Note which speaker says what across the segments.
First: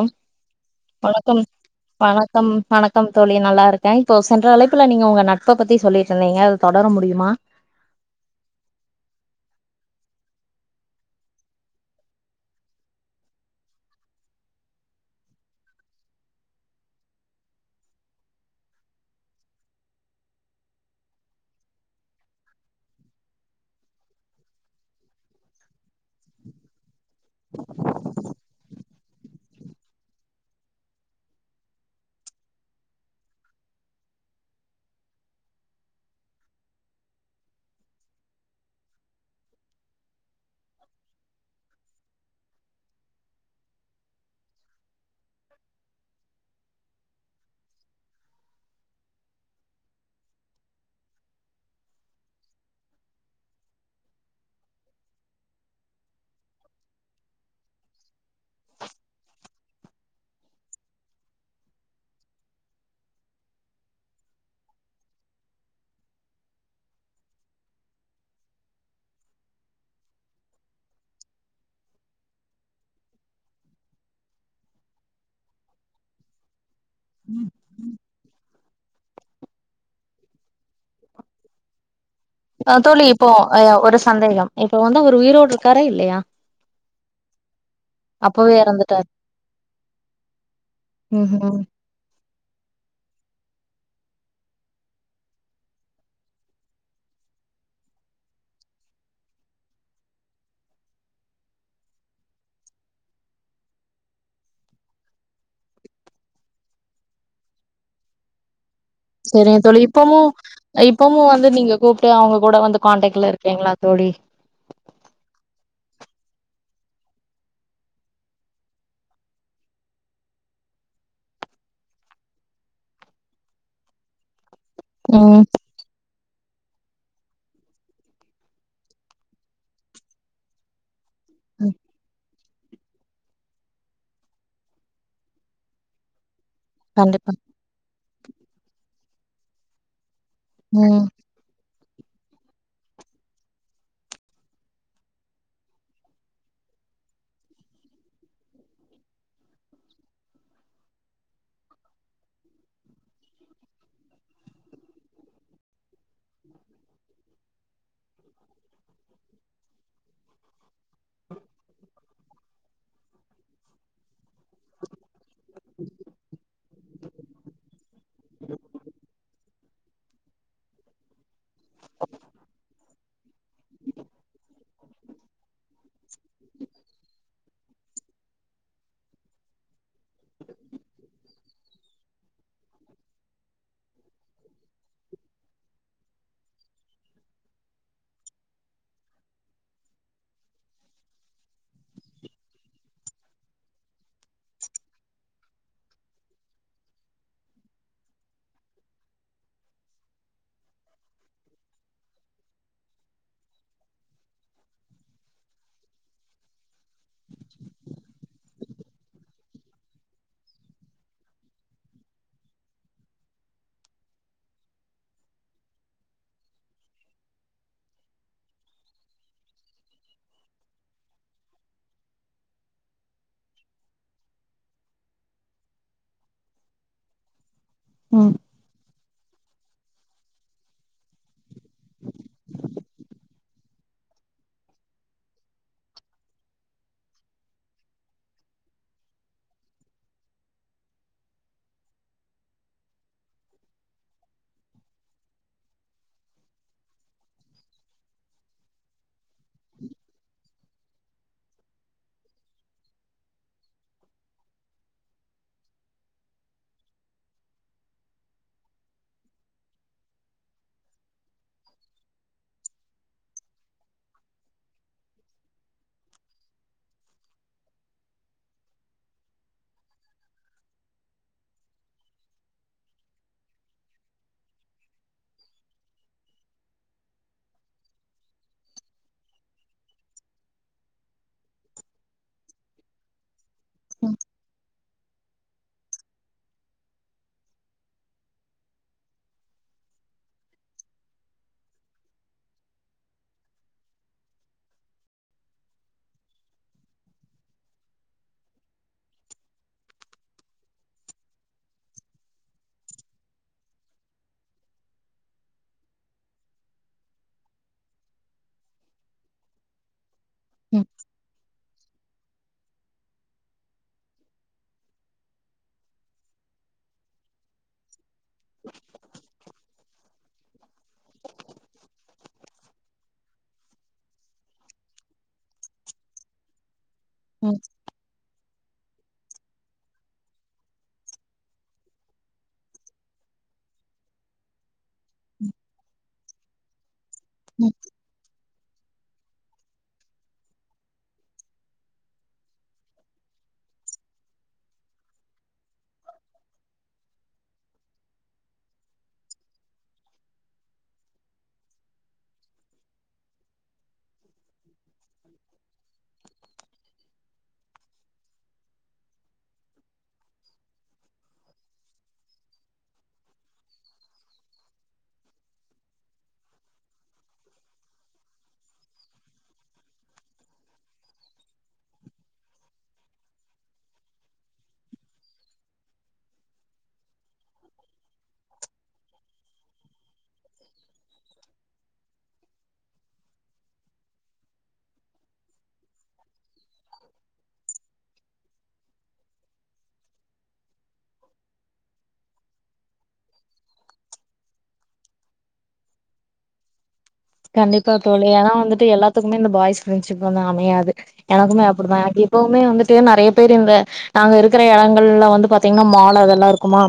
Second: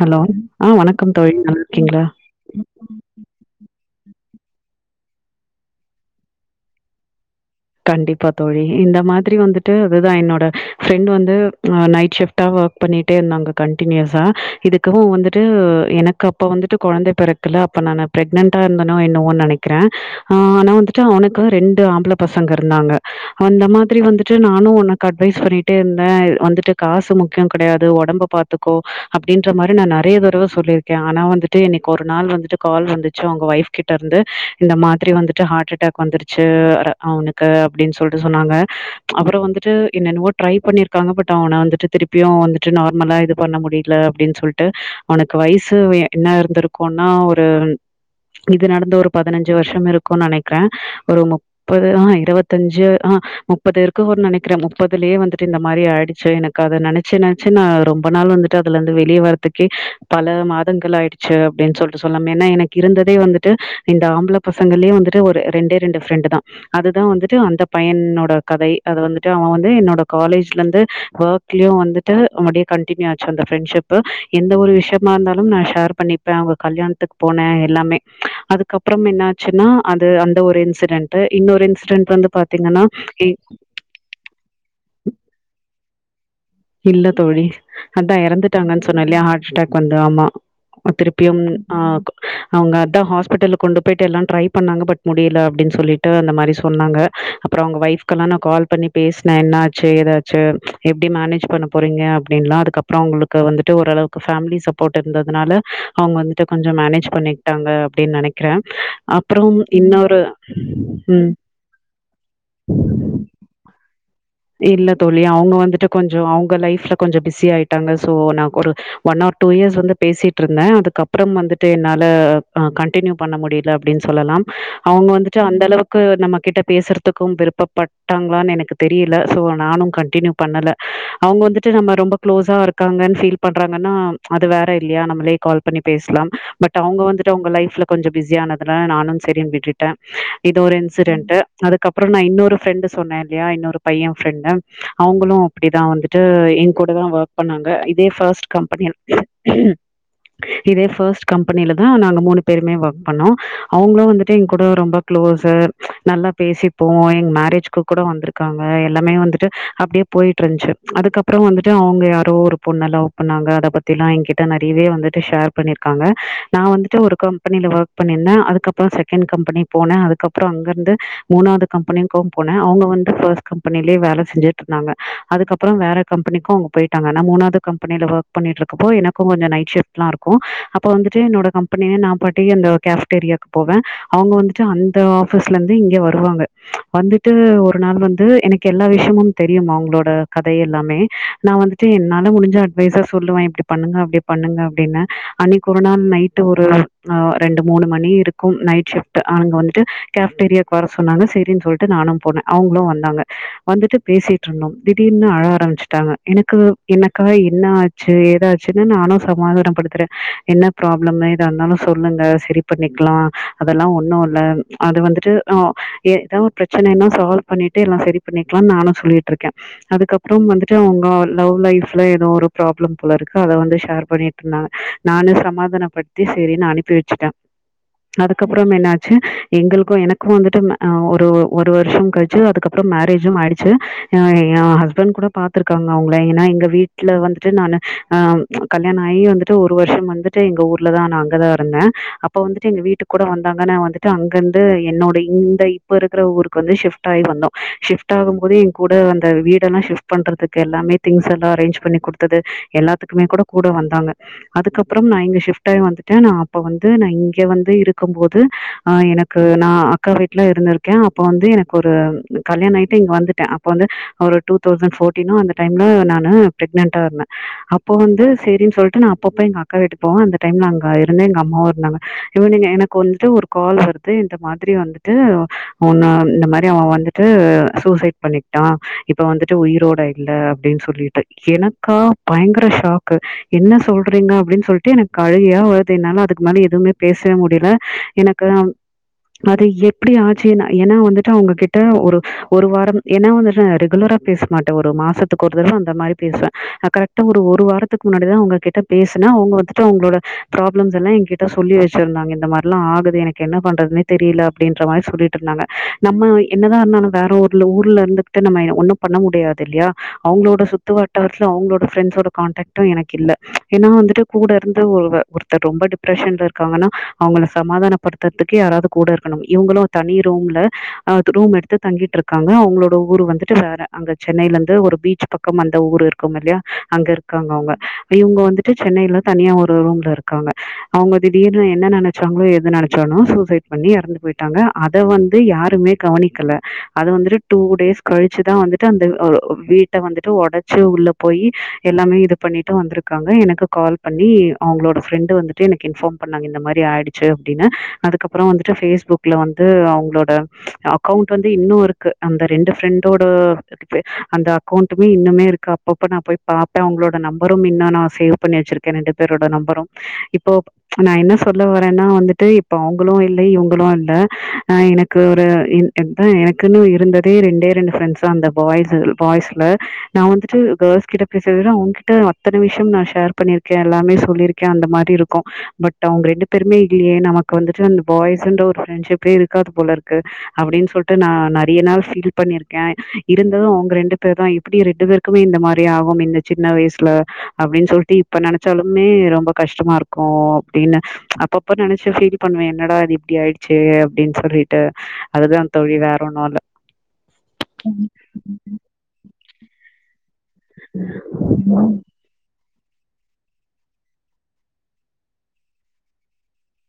Speaker 1: hello ஆ வணக்கம் தோழி நல்லா இருக்கீங்ளா
Speaker 2: ம் வணக்கம் தோழி நல்லாருக்கேன் இப்போ சென்ற அழைப்புல நீங்க உங்க நட்ப பத்தி சொல்லிட்டு இருந்தீங்க அத தொடர முடிமா
Speaker 1: கண்டிப்பா தோழி இந்த மாதிரி வந்துட்டு அதுதான் என்னோட ஃப்ரெண்ட் வந்து நைட் ஷிப்ட் டா ஒர்க் பண்ணிட்டே இருந்தாங்க கண்டினியுஸா இதுக்குனு வந்துட்டு எனக்கு அப்ப வந்துட்டு கொழந்த பிற கல அப்ப நா ப்ரக்னன்ட்டா இருந்தேனா என்னவோ நெனக்கிறேன் நா வந்துட்டு அவனுக்கு ரெண்டு ஆம்பல பசங்க இருந்தாங்க அந்த மாதிரி வந்துட்டு நானும் உனக்கு அட்வைஸ் பண்ணிட்டே இருந்தேன் வந்துட்டு காசு முக்கியம் கெடயாது உடம்ப பாத்து த்துக்கோ அப்டின்ற மாரி நா நெறய தடவ சொல்லியிருக்கேன் ஆனா வந்துட்டு இன்னிக்கு ஒரு நாள் வந்துட்டு கால் வந்துச்சு உங்க வைஃப் கிட்டருந்து இந்த மாதிரி வந்துட்டு ஹார்ட் அட்டாக் வந்துருச்சு அவனுக்கு அப்டின்னு சொல்லிட்டு சொன்னாங்க அப்றோ வந்துட்டு என்னென்னவோ ட்ரை பண்ணியிருக்காங்க பட் அவன வந்துட்டு திருப்பி பியும் வந்துட்டு நார்மலா இது பண்ண முடில அப்டின்னு சொல்லிட்டு அவனக்கு வயசு என்ன இருந்திருக்கும் னா ஒரு இது நடந்து ஒரு பதினஞ்சு வருஷோ இருக்கும்னு நெனக்கிறேன் ஒரு முப்பது ஆ இருவத்தஞ்சு ஆ முப்பது இருக்குன் நெனைக்கிறே முப்பதுலயே வந்துட்டு இந்த மாரி ஆய்டுச்சு எனக்கு அத நெனச்சு நெ ச்சு நா ரொம்ப நாள் வந்துட்டு அதுல இருந்து வெளிய வரத்துக்கே பல மாதங்கள் ஆய்டுச்சு அப்டின் சொல்ட்டு சொல்லாம் எனா எனக் இருந்ததே வந்துட்டு இந்த ஆம்பல பசங்கள்லயே வந்துட்டு ஒரு ரெண்டே ரெண்டு ஃப்ரெண்டுதா அதுதா வந்துட்டு அந்த பையனோட கதை அது வந்துட்டு அவ வந்து என்னோட காலேஜ்ல இருந்து ஒர்க் லியு வந்துட்டு அப்டியே கண்டினியூ ஆச்சு அந்த ஃப்ரெண்ஷிப்பு எந்த ஒரு விஷயமா இருந்தாலு நா ஷேர் பண்ணிப் ப்ப அவுங்க கல்யாணத்துக் போனே எல்லாமே அதுக்கப்பறம் என்னாச்சுன்னா அது அந்த ஒரு இன்சிடென்ட் டு இன்னொரு இன்சிடெட் வந்து பாத்
Speaker 2: ஆ தோழி இப்போ ஆ ஒரு சந்தேகம் இப்போ வந்து அவரு உயிரோடு இருக்காரா இல்லியா
Speaker 1: இல்ல தோழி அதா எறந்துட்டாங்கன் சொன்ன
Speaker 2: எறந்துட்டாரு
Speaker 1: இல்லியா ஹார்ட் அட்டாக் வந்து ஆமா ஒ
Speaker 2: ம்
Speaker 1: திருப்பியும்
Speaker 2: ம்
Speaker 1: ஆ அவுங்க அத்தா ஹாஸ்பிடிட்டல்ல கொண்டு போய்ட்டு எல்லா ட்ரை பண்ணாங்க பட் முடில அப்டின் சொல்லிட்டு அந்த மாரி சொன்னாங்க அப்பறோ அவுங்க ஃவைப்கல்லா நா கால் பண்ணி பேசுனே என்ன ஆச்சு ஏதாச்சு எப்டி மேனேஜ் பண்ண போறீங்க அப்டின்லா அதுக்கப்பறோ அவுங்களுக்கு வந்துட்டு ஓரளவுக்கு ஃபமிலி சப்போட் இருந்ததுனால அவுங்க வந்துட்டு கொஞ்சோ மேனேஜ் பண்ணிக்கிட்டாங்க அப்டின் நெனைக்கிறே
Speaker 2: சேரிங்க
Speaker 1: அப்புறம்
Speaker 2: தோழி இப்பமு
Speaker 1: இன்னொரு
Speaker 2: இப்பமு
Speaker 1: ம்
Speaker 2: வந்து நீங்க கூப்ட்டு அவுங்ககூட வந்து காண்டக்ட்ல இருக் கீங்ளா தோழி
Speaker 1: இல்ல தோழி அவுங்க வந்துட்டு கொஞ்சோ அவுங்க லைஃப்ல கொஞ்சோ பிஸி ஆய்ட்டாங்க சோ நா ஒரு ஒன் ஆர் டூ இயர்ஸ் வந்து பேசிட்ருந்தே அதுக்கப்பறம் வந்துட்டு என்னால அ கண்டினியூ பண்ண முடில அப்டின் சொல்லலாம் அவுங்க
Speaker 2: ம்
Speaker 1: வந்துட்டு அந்த அளவுக்கு நம்மகிட்ட பேசுறதுக்கும் விருப்பப்பட்டாங்களான் எனக்கு தெரி ல சோ நானும் கண்டினியூ பண்ணல அவுங்க வந்துட்டு
Speaker 2: ம்
Speaker 1: நம்ம ரொம்ப க்ளோஸா இருக் காங்கன் ஃபீல் பண்றாங்கன்னா அது வேற இல்லியா நம்மளே கால் பண்ணி பேசலாம் பட் ட அவுங்க வந்துட்டு
Speaker 2: கண்டிப்பா
Speaker 1: அவுங்க லைஃப்ல கொஞ்சோ பிஸியானதுல நானும் செரின் விட்டுட்டே இது ஒரு
Speaker 2: ம்
Speaker 1: இன்சிடென்ட்டு அதுக்கப்புறோ நா இன்னொரு ஃப்ரெண்டு சொன்னே இல்லையா இன்னொரு பைய ஃப்ரெண்டு அவுங்களு அப்டிதா வந்துட்டு எ கூடதா ஒர்க் பண்ணாங்க இதே ஃபஸ்ட் கம்பெனில் இதே ஃபஸ்ட் கம்பெனிலதா நாங்க மூணு பேருமே ஒர்க் பண்ணோ அவுங்களு வந்துட்டு எங்க கூட ரொம்ப க்ளோஸ்சர் நல்லா பேசிப்போ எங் மேரேஜ்க்கு கூட வந்துருக்க காங்க எல்லாமே வந்துட்டு அப்டியே போய்ட்டு இருந்துச்சு அதுக்கப்புறோ வந்துட்டு அவுங்க யாரோ ஒரு பொண்ண லவ் பண்ணாங்க அத பத் திலா எங்கிட்ட நறையவே வந்துட்டு ஷேர் பண்ணிருக்காங்க நா வந்துட்டு ஒரு கம் பெனில ஒர்க் பண்ணிருந்த அதுக்கப்புறோ செகேண்ட் கம்பெனி போன அதுக்கப்புறோ அங்க இருந்து மூணாவது கம்பெனிக்கு போன அவுங்க வந்ட்டு ஃபஸ்ட்டு கம்பெனிலயே வேல செஞ்சு நாங்க அதுக்கப்புறோ வேற கம்பெனிக்கும் அவுங்க போய்ட்டாங்க நா மூணாவது கம்பெனில ஒர்க் பண்ணிட்ருக்கப்போ எனக்கு கொஞ்சோ நைட் சிஃப்ட் லா இருக்கு அப்ப வந்துட்டு என்னோட கம் பெனி நா பாட்டுக்கு அந்த கேஃப்டேரியாவுக்கு போவே அவுங்க வந்துட்டு அந்த ஆஃபீஸ்ல இருந்து இங்க வருவாங்க வந்துட்டு ஒரு இப்ப நா வந்து எனக்கு எல்லா விஷயமும் தெரியும் அவுங்களோட கதை எல்லாமே நா வந்துட் டு என்னால முடிஞ்ச அட்வைஸ சொல்லுவே இப்டி பண்ணுங்க அப்டி பண்ணுங்க அப்டின்னு அன்னிக்கு ஒரு நாள் நைட் ஒரு ஆ ரெண்டு மூணு மணி இருக்கு நைட் ஷிஃப்ட் அவுங்க வந்துட்டு கேஃப்டேரியாவுக்கு வர சொன்னாங்க செரின் சொல்ட்டு நானு போனே அவுங்களு வந்தாங்க வந்துட்டு பேசிட்டு இருந்தோ திடீர்னு அழ ஆரம்பிச்சுட்டாங்க எனக்கு எனக்கா என்ன ஆச்சு ஏதாச்சுன்னு நானு சமாதான படுத்துறே என்ன ப்ராப்ளம் ஏதோ இருந்தாலு சொல்லுங்க சரி பண்ணிக்கலா அதெல்லா ஒன்னு இல்ல அது வந்துட்டு அ ஏதோ ப்ரச்சனைனா சால்வ் பண்ணிட்டு எல்லா செரி பண்ணிக்கலான் நானு சொல்லிட்ருக்கே அதுக்கப்புறம் வந்துட்டு அவுங்க லவ் லைப்ல எதோ ஒரு ப்ராப்ளம் போல இருக்கு அத வந்து ஷேர் பண்ணி இருந்தாங்க நானு சமாதானப்படுத்தி செரின்னு அனுப்பி வெச்சுட்டே
Speaker 2: ம்
Speaker 1: அதுக்கப்புறம் என்னாச்சு எங்களுக்கு எனக்கு வந்துட்டு அ ஒரு ஒரு வருஷோ கழி ச்சு அதுக்கப்புறம் மேரேஜும் ஆயிடுச்சு அ ஏ ஹஸ்பண்ட் கூட பாத்துருக்காங்க அவுங்கள ஏனா எங்க வீட் ல வந்துட்டு நானு ஆ கல்யாண ஆகி வந்துட்டு ஒரு வருஷம் வந்துட்டு எங்க ஊர்லதா நா அங்கதா இருந்த இப்ப வந்துட்டு எங்க வீட்டுக் கூட வந்தாங்கன்னா வந்துட்டு அங்கருந்து என்னோட இந்த இப்ப இருக்கற ஊருக்கு வந்து ஷிஃப்ட் டாய் வந்தோ ஷிஃப்ட் ஆகும் போதே எ கூட அந்த வீடெல்லா ஷிஃப்ட் பண்றதுக்கு எல்லாமே திங்ஸ் எல்லா அரேஞ் பண்ணி குடுத் தது எல்லாத்துக்குமே கூட கூட வந்தாங்க அதுக்கப்புறம் நா இங்க ஷிஃப்ட் ஆயி வந்துட்ட நா அப்ப வந்து நா இங்க வந்து இருக்கும் போது ஆ எனக் கு நா அக்கா வீட்டல இருந்திருக்க அப்ப வந்து எனக்கு ஒரு கல்யாண ஆயிட்டு இங்க வந்துட்ட அப்ப வந்து ஒரு டூ தௌசண்ட் ஃபோர்டினோஅந்த டைம்ல நானு பிரக்னன்ட்டா இருந்த அப்போ வந்து சேரின் சொல்ட்டு நா அப்பப்ப எங்க அக்கா வீட்டு போவ அந்த டைம்ல அங்க இருந்து எங்க அம்மாவு இருந்தாங்க இவுங்க எனக்கு வந்துட்டு ஒரு கால் வருது இந்த மாதிரி வந்துட்டு ஒண்ண இந்த மாரி ஏ அவன் வந்துட்டு சூசைட் பண்ணிக்ட்டா இப்ப வந்துட்டு உயிரோட இல்ல அப்டின் சொல்லிட்டு எனக்கா பயங்கர ஷாக்கு என்ன
Speaker 2: ம்
Speaker 1: சொல்றீங்க அப்டின்னு சொல் ட்டு எனக்கு அழுகையா வருது என்னால அதுக்கு மேல எதுவுமே பேசவே முடில எனக்கு அது எப்படி ஆச்சுன்னா ஏனா வந்து ஃபஸ்ட்டே அவுங்க கிட்ட ஒரு ஒரு வாரம் ஏன்னா வந்து நா ரெகுலரா பேச மாட்ட ஒரு மாசத்துக்கு ஒரு தட அந்த மாரி பேசுவ அ கரெக்ட்டா ஒரு ஒரு வாரத்துக்கு முன்னாடிதா அவுங்க கிட்ட பேசனா அவுங்க வந்துட்டு அவுங்களோட ப்ராப்ளம்ஸ் எல்லா எ கிட் ட சொல்லி வச்சிருந்தாங்க இந்த மார்ல்லா ஆகுது எனக்கு என்ன பண்றதுன்னே தெரியல அப்டின்ற மாரி சொல்லிட்டு இருந்தாங்க நம்ம என்னதா இருந்தாலு வேற ஒர்ல ஊர்ல இருந்துகட்டு நம்ம ஒண்ணு பண்ண முடியாது இல்லையா அவுங்களோட
Speaker 2: ம் ம்
Speaker 1: சுத்து வட்டாரத்துல அவுங்களோட ஃப்ரெண்ட்ஸோட கான்டெக்ட் டு எனக்கு இல்ல ஏன்னா வந்துட்டு கூட இருந்து ஒரு ஒருத்தர் ரொம்ப டிப்ரஷன்ல இருக்காங்கன்னா அவுங்கள சமாதான படுத்தருதுக்கு யாராவது கூட இருக்கணும் இவுங்களு தனி ரூம்ல அ ரூம் எடுத்து தங்கிட்டு இருக்காங்க அவுங்களோட ஊர் வந்துட்டு வேற அங்க சென்னையில இருந்து ஒரு பீச் பக்கம் அந்த ஊரு இருக்கும் இல்லையா அங்க இருக்காங்க
Speaker 2: ம்
Speaker 1: அவுங்க இவுங்க வந்து ட்டு சென்னைல தனியா ஒரு ரூம்ல இருக்காங்க அவுங்க திடீர்னு என்ன நெனச்சாங்ளோ எது நெனச்சானோ சூசைட் பண்ணி எறந்து போயிட்டாங்க அத வந்து யாருமே கவனிக்கல அது வந்துட்டு டூ டேஸ் கழிச்சுதா வந்துட் டு அந்த வீட்ட வந்துட்டு ஒடச்சு உள்ள போயி எல்லாமே இது பண்ணிட்டு வந்திருக்காங்க எனக்கு கால் பண்ணி அவுங்களோட ஃப்ரெண்டு வந்துட்டு எனக்கு இன்ஃபார்ம் பண்ணாங்க இந்த மாரி ஆயிடுச்சு அப்டின்னு அதுக்கப்புறோ வந்துட்டு ஃபேஸ்புக் ல வந்து அவுங்களோட அக்கௌண்ட் வந்து இன்னு இருக்கு அந்த ரெண்டு ஃப்ரெண்டோட அந்த அக்கௌண்ட்மே இன்னமே இருக்கு அப்பப்ப நா போய் பாப்ப அவுங்களோட நம்பரு இன்னு நா சேவ் பண்ணி வச்சிருக்கே ரெண்டு பேரோட நம்பரு இப்போ நா என்ன சொல்ல வரனா வந்துட்டு இப்ப அவுங்களு இல்ல இவுங்களு இல்ல ஆ எனக் கு ஒரு ன் அதா எனக்குன்னு இருந்ததே ரெண்டே ரெண்டு ஃப்ரெண்ட்ஸ்தா அந்த பாய்ஸ் பாய்ஸ்ல நா வந்துட்டு கேர்ள்ஸ் கிட்ட பேசறத விட அவுங்ககிட்ட அத்தன விஷயம் நா ஷேர் பண்ணிருக்கே எல்லாமே சொல்லியிருக் கே அந்த மாரி இருக்கு பட் அவுங்க ரெண்டு பெருமே இல்லியே நமக்கு வந்துட்டு அந்த பாய்ஸ்ன்ற ஒரு ஃப்ரெண்ட்ஷிப்பே இருக்காது போல இருக்கு அப்டின்னு சொல்ட்டு நா நறைய நாள் ஃபீல் பண்ணிருக்கே இருந்தது அவுங்க ரெண்டு பேர் தா எப்டி ரெண்டு பேர் க்குமே இந்த மாரி ஆகும் இந்த சின்ன வயசுல அப்டின் சொல்ட்டு இப்ப நெனச்சாலுமே ரொம்ப கஷ்டமா இருக் கு அப்டின் அப்பப்ப நெனச்சு ஃபீல் பண்ணுவ என்னடா அது இப்டி ஆயிடுச்சே அப்டின் சொல்லி ட்டு அதுதா தோழி வேற ஒன்னு இல்ல
Speaker 2: கண்டிப்பா தோழி ஏனா வந்துட்டு எல்லாத்துக்குமே இந்த பாய்ஸ் ஃப்ரெண்ட்ஷிப் வந்து அமையாது எனக்குமே அப்படிதா எப்வுமே வந்துட்டு நறைய பேர் இந்த நாங்க இருக்குற எடங்கள்ல வந்து பாத்தீங்கன்னா மால் அதெல்லா இருக்குமா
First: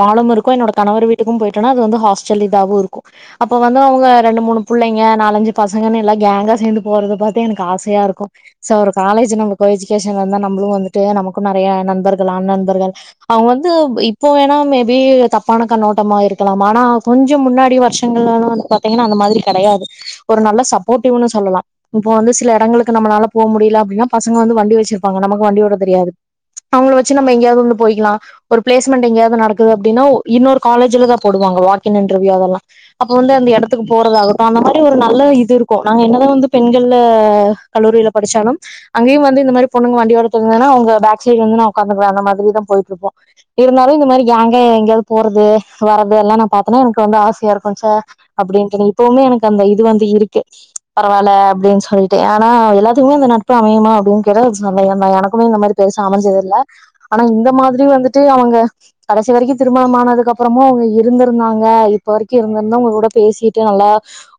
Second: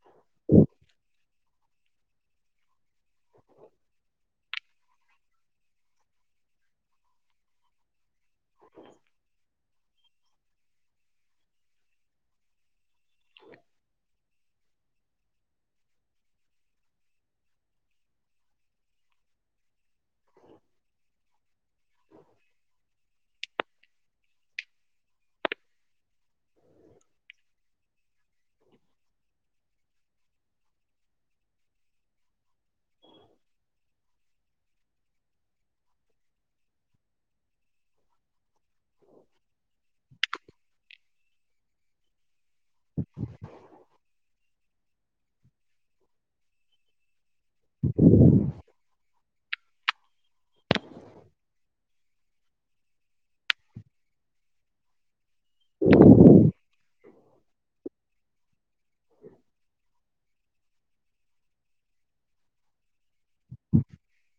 Speaker 2: மாலும் இருக்கு என்னோட கணவர் வீட்டுக்கும் போயிட்டனா அது வந்து ஹாஸ்டல் இதாவு இருக்கு அப்ப வந்து அவுங்க ரெண்டு மூணு புள்ளைங்க நாலஞ்சு பசங்கன்னு எல்லா கேங்கா சேந்து போறத பாத்த எனக்கு ஆசையா இருக்கு சோ ஒரு காலேஜ் நம்ம கோ எஜுகேஷன்ல இருந்தா நம்மளு வந்துட்டு நமக்கு நெறைய நண்பர்கள் ஆண் நண்பர்கள் அவங்க வந்து இப்போ வேணா மேபி தப்பான கண்ணோட்டமா இருக்கலா ஆனா கொஞ்சோ முன்னாடி வருஷ் பெண்கள்லா னா வந்து பாத்தீங்கன்னா அந்த மாதிரி கெடையாது ஒரு நல்ல சப்போடிவ்ன்னு சொல்லலா இப்போ வந்து சில எடங்களுக்கு நம்மளால போ முடில அப்டின்னா பசங்க வந்து வண்டி வச்சிருப்பாங்க நமக்கு வண்டி ஓட்ட தெரியாது அவங்கள வச்சு நம்ம எங்கயாவது வந்து போயிக்கலா ஒரு பிளேஸ்மென்ட் எங்கயாவது நடக்குது அப்டின்னா இன்னொரு காலேஜ்ல தா போடுவாங்க வாக் ன் இன்டர்வியூ அதெல்லா அப்ப வந்து அந்த எடத்துக்கு போறதாக அந்த மாரி ஒரு நல்ல இது இருக்கு நாங்க என்ன தா வந்து பெண்கள் கல்லூரில படிச்சாலு அங்கயு வந்து இந்த மாரி பொண்ணுங்க வண்டி ஓட்ட தெரிஞ்சாங்கன்னாங்க பேக் சைடு் வந்து நா உக்காந்துக்குவே அந்த மாரிதா போயிட்ருப்போ இருந்தாலு இந்த மாரி கேங்கா எங்கயாவது போறது வரது எல்லா நா பாத்தோனா எனக்கு வந்து ஆசையா இருக்கு போச்சா அப்டின்ட்டு இப்பவுமே எனக்கு அந்த இது வந்து இருக்கு பரவால்ல அப்டின் சொலிட்டு ஆனா எல்லாத்துக்குமே அந்த நட்பு அமையுமா அப்டின்கேட்டா சந்தேகந்தா எனக்குமே இந்த மாரி பெருசா அமைஞ்சது இல்ல ஆனா இந்த மாதிரி வந்துட்டு அவங்க கடைசி வரைக்கு திருமணோ ஆனதுக்கு அப்புறமு அவங்க இருந்திருந்தாங்க இப்ப வரைக்கு இருந்திருந்தாங்க அவங்க கூட பேசி நல்லா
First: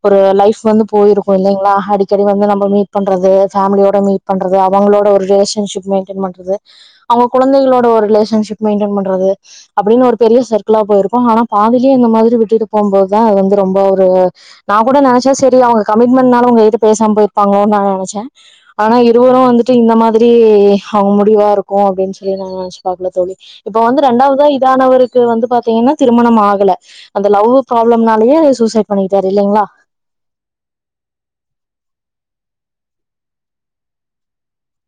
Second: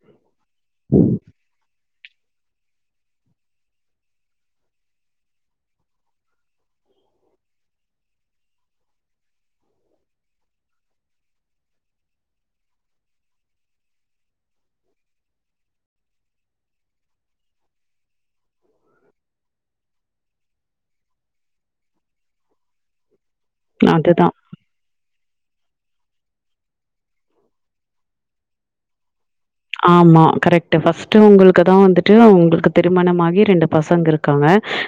Speaker 2: ஒரு லைஃப் வந்து போயிருக்கு இல்லைங்களா அடிக்கடி வந்து நம்ம மீட் பண்றது ஃபேமிலியோட மீட் பண்றது அவங்களோட ஒரு ரிலேஷன்ஷிப் மெயின்டென் பண்றது அவங்க குழந்தைகளோட ஒரு ரிலேஷன்ஷிப் மெயின்டென் பண்றது அப்டின் ஒரு பெரிய சர்க்களா போயிருக்கு ஆனா பாதிலயே இந்த மாதிரி விட்டு போம் போதுதா அது வந்து ரொம்போ ஒரு நா கூட நெனைச்சே செரி அவங்க கமிட்மெண்ட்னால உங்க கிட்ட இது பேசாம போயிருப்பாங்களோன்னு நா நெனச்சே ஆனா இருவரு வந்துட்டு இந்த மாதிரி அவங்க முடிவா இருக்கு அப்டின் சொல்லி நா நெனச்சே பாக்கல தோழி இப்ப
Speaker 1: இல்ல
Speaker 2: வந்து
Speaker 1: அதுதா
Speaker 2: ரெண்டாவ தா இதானவருக் வந்து பாத்தீங்கன்னா திருமணம் க்கு ஆகல அந்த லவ் ப்ராப்ளம்னாலயே சூசைட் பண்ணிக்கிட்டாரு இல்லலைங்களா
Speaker 1: ஆமா கரெக்டு ஃபர்ஸ்ட்டு உங்களுக்கு தா வந்துட்டு அவங்களுக்கு திருமணமாகி ரெண்டு பசங்க இருக்காங்க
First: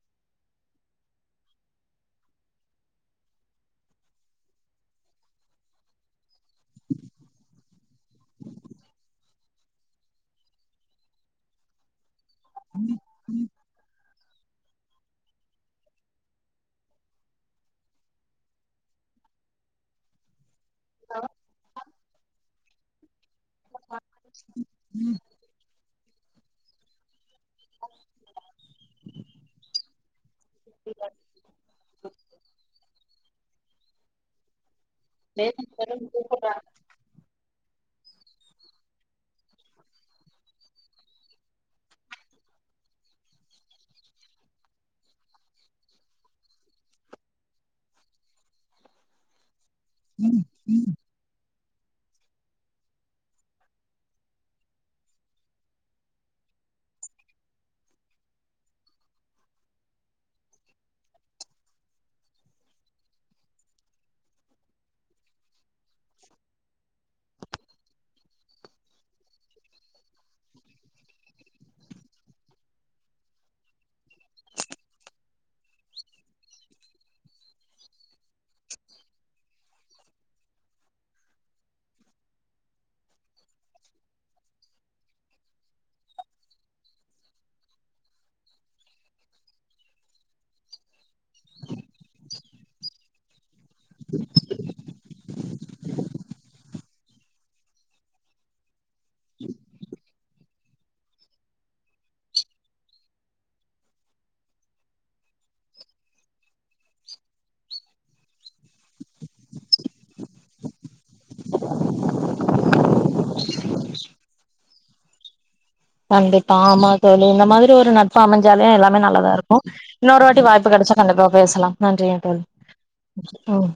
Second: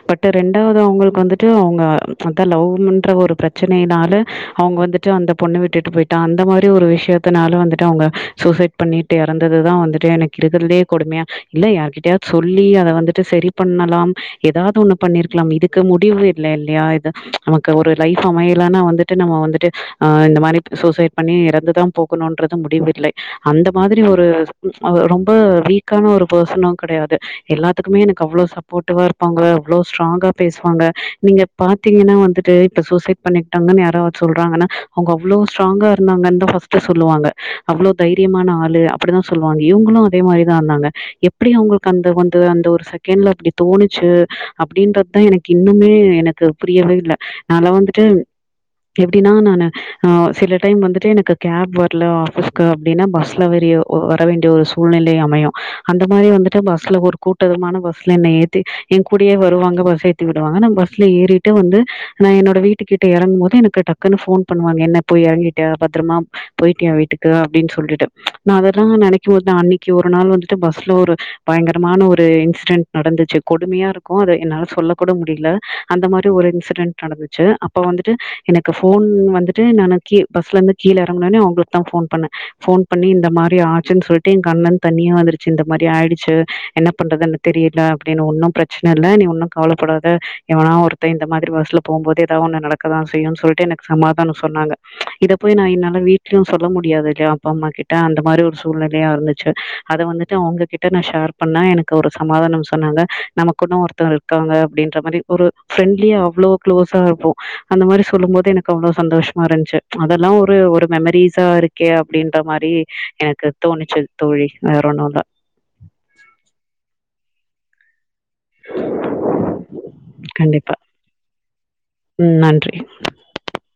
Speaker 1: பட் ரெண்டாவது அவங்களுக்கு வந்துட்டு அவங்க அதா லவ்ன்ற ஒரு பிரச்சனைையினால அவங்க வந்துட்டு அந்த பொண்ணு விட்டுட்டு போயிட்டா அந்த மாரி ஒரு விஷயத்தினால வந்துட்டு அவங்க சூசைட் பண்ணிட்டு எற வந்ததுதா வந்துட்டு எனக்கு இருக்கிறதே கொடுமையா இல்ல யார் கிட்டயாது சொல்லி அத வந்துட்டு செரி பண்ணலாம் ஏதாவது ஒண்ணு பண்ணிருக்கலா இதுக்கு முடிவு இல்ல இல்லயா இது நமக்கு ஒரு லைஃப் அமையலானா வந்து ட்டு நம்ம வந்துட்டு ஆ இந்த மாரி சூசைட் பண்ணி இறந்துதா போகணும்ன்றது முடிவுஇ ல்லை அந்த மாரி ஒரு அவ ரொம்ப வீக்கான ஒரு பர்சனு கெடையாது எல்லாத்துக்குமே எனக்கு அவ்ளோ சப்போட்டிவ இருப்பாங்க அவ்ளோ ஸ்ட்ராங்கா பேசுவாங்க நீங்க பாத்தீங்கன்னா வந்துட்டு இப்ப சூசைட் பண்ணிக்கிட்டாங்கன்னு யாராவது சொல்றாங்கன்னா அவங்க அவ்ளோ ஸ்ட்ராங்கா இருந்தாங்கன்னு தா ஃர்ஸ்ட் சொல்லுவாங்க அவ்ளோ தைரியமான ஆள்ளு அப்டித்தா சொல்லுவாங்க இவங்களு அதே மாரிதா இருந்தாங்க எப்டி அவங்களுக்கு அந்த வந்து அந்த ஒரு செகண்ட்ல அப்டி தோணுச்சு அப்டின்றது தா எனக்கு இன்னுமே எனக் புரியவே இல்ல நாளா வந்துட்டு எப்டின்னா நானு ஆ சில டைம் வந்துட்டு எனக்கு கேப் வரல ஆபீஸ்க்கு அப்டின்னா பஸ்ல வறியோ ஓ வர வேண்டிய ஒரு சூழ்நிலை அமையு அந்த மாரி வந்துட்டு பஸ்ல ஒரு கூட்டதமான பஸ்ல என்னை ஏத் என் கூடயே வருவாங்க பஸ் ஏத்தி விடுவாங்க நான பஸ்ல ஏறிட்டு வந்து நா என்னோட வீட்டு கிட்ட இறங்கும் போது எனக்கு டக் க்குன்னு போன் பண்ணுவாங்க என்ன போய் இறங்கிட்டியா பத்திரமா போயிட்டியா வீட்டுக்கு அப்டின்னு சொல்லிட்டு நா அதெல்லா நினைக்கும் போது நான அன்னைக்கு ஒரு நாள் வந்துட்டு பஸ்ல ஒரு பயங்கரமான ஒரு இன்சிடென்ட் நடந்துச்சு கொடுமையா இருக்கு அத என்னால சொல்ல கூட முடியல அந்த மாரி ஒரு இன்சிடென்ட் நடந்துச்சு அப்ப வந்துட்டு எனக்கு போன் வந்துட்டு நான கீ பஸ்ல இருந்து கீழே இறங்கன உன்னே அவங்களுக்கு ட்ட போன் பண்ணே போன் பண்ணி இந்தப் மாரி ஆச்சுன் சொல்ட்டு எ கண்ணுலர்ந்து தண்ணியா வந்துருச்சு இந்த மாரி ஆயிடுச்சு என்ன பண்றதுன்னு தெரியல அப்டின்னு ஒன்னும் ப்ரச்சன இல்ல நீ ஒன்னும் கவலப்படாத இவனா ஒருத்தே இந்த மாதிரி பஸ்ல போகும்போது எதா ஒன்னு நடக் க்காதா செய்யுன் சொல்ட்டு எனக் சமாதானோ சொன்னாங்க இத போய் நா என்னால வீட்லயு சொல்ல முடியாது இல்லயா அப்பா அம்மா கிட் ட்டா அந்த மாரி ஒரு சூழ்நெலையா இருந்துச்சு அத வந்துட்டு அவுங்ககிட்ட நா ஷேர் பண்ணா எனக்கு ஒரு சமாதானம் சொன்னாங்க நமக்குன்னு ஒருத்தவே இருக்காங்க அப்டின்ற மாரி ஒரு ஃப்ரெண்ட்லியா அவ்ளோ க்ளோசா இருப்போ அந்த மாரி சொல்லும் போது எனக்கு அவ்ளோ சந்தோஷமா இருந்துச்சு அதெல்லா ஒரு மெமரிஸ் ஸா இருக்கே அப்டின்ற மாரி எனக்கு தோணுச்சுது தோழி வேற ஒண்ணு இல்ல
Speaker 2: கண்டிப்பா ஆமா தோழி இந்த மாரி ஒரு நாள் ப்பா அமஞ்சாலே எல்லாமே நல்லதா இருக்கு இன்னொரு வாட்டி வாய்ப்பு
Speaker 1: கண்டிப்பா
Speaker 2: கெடைச்சா கண்டிப்பா பேசலாம் நன்றிங்க
Speaker 1: ம்
Speaker 2: தோழி
Speaker 1: நன்றி
Speaker 2: ஓ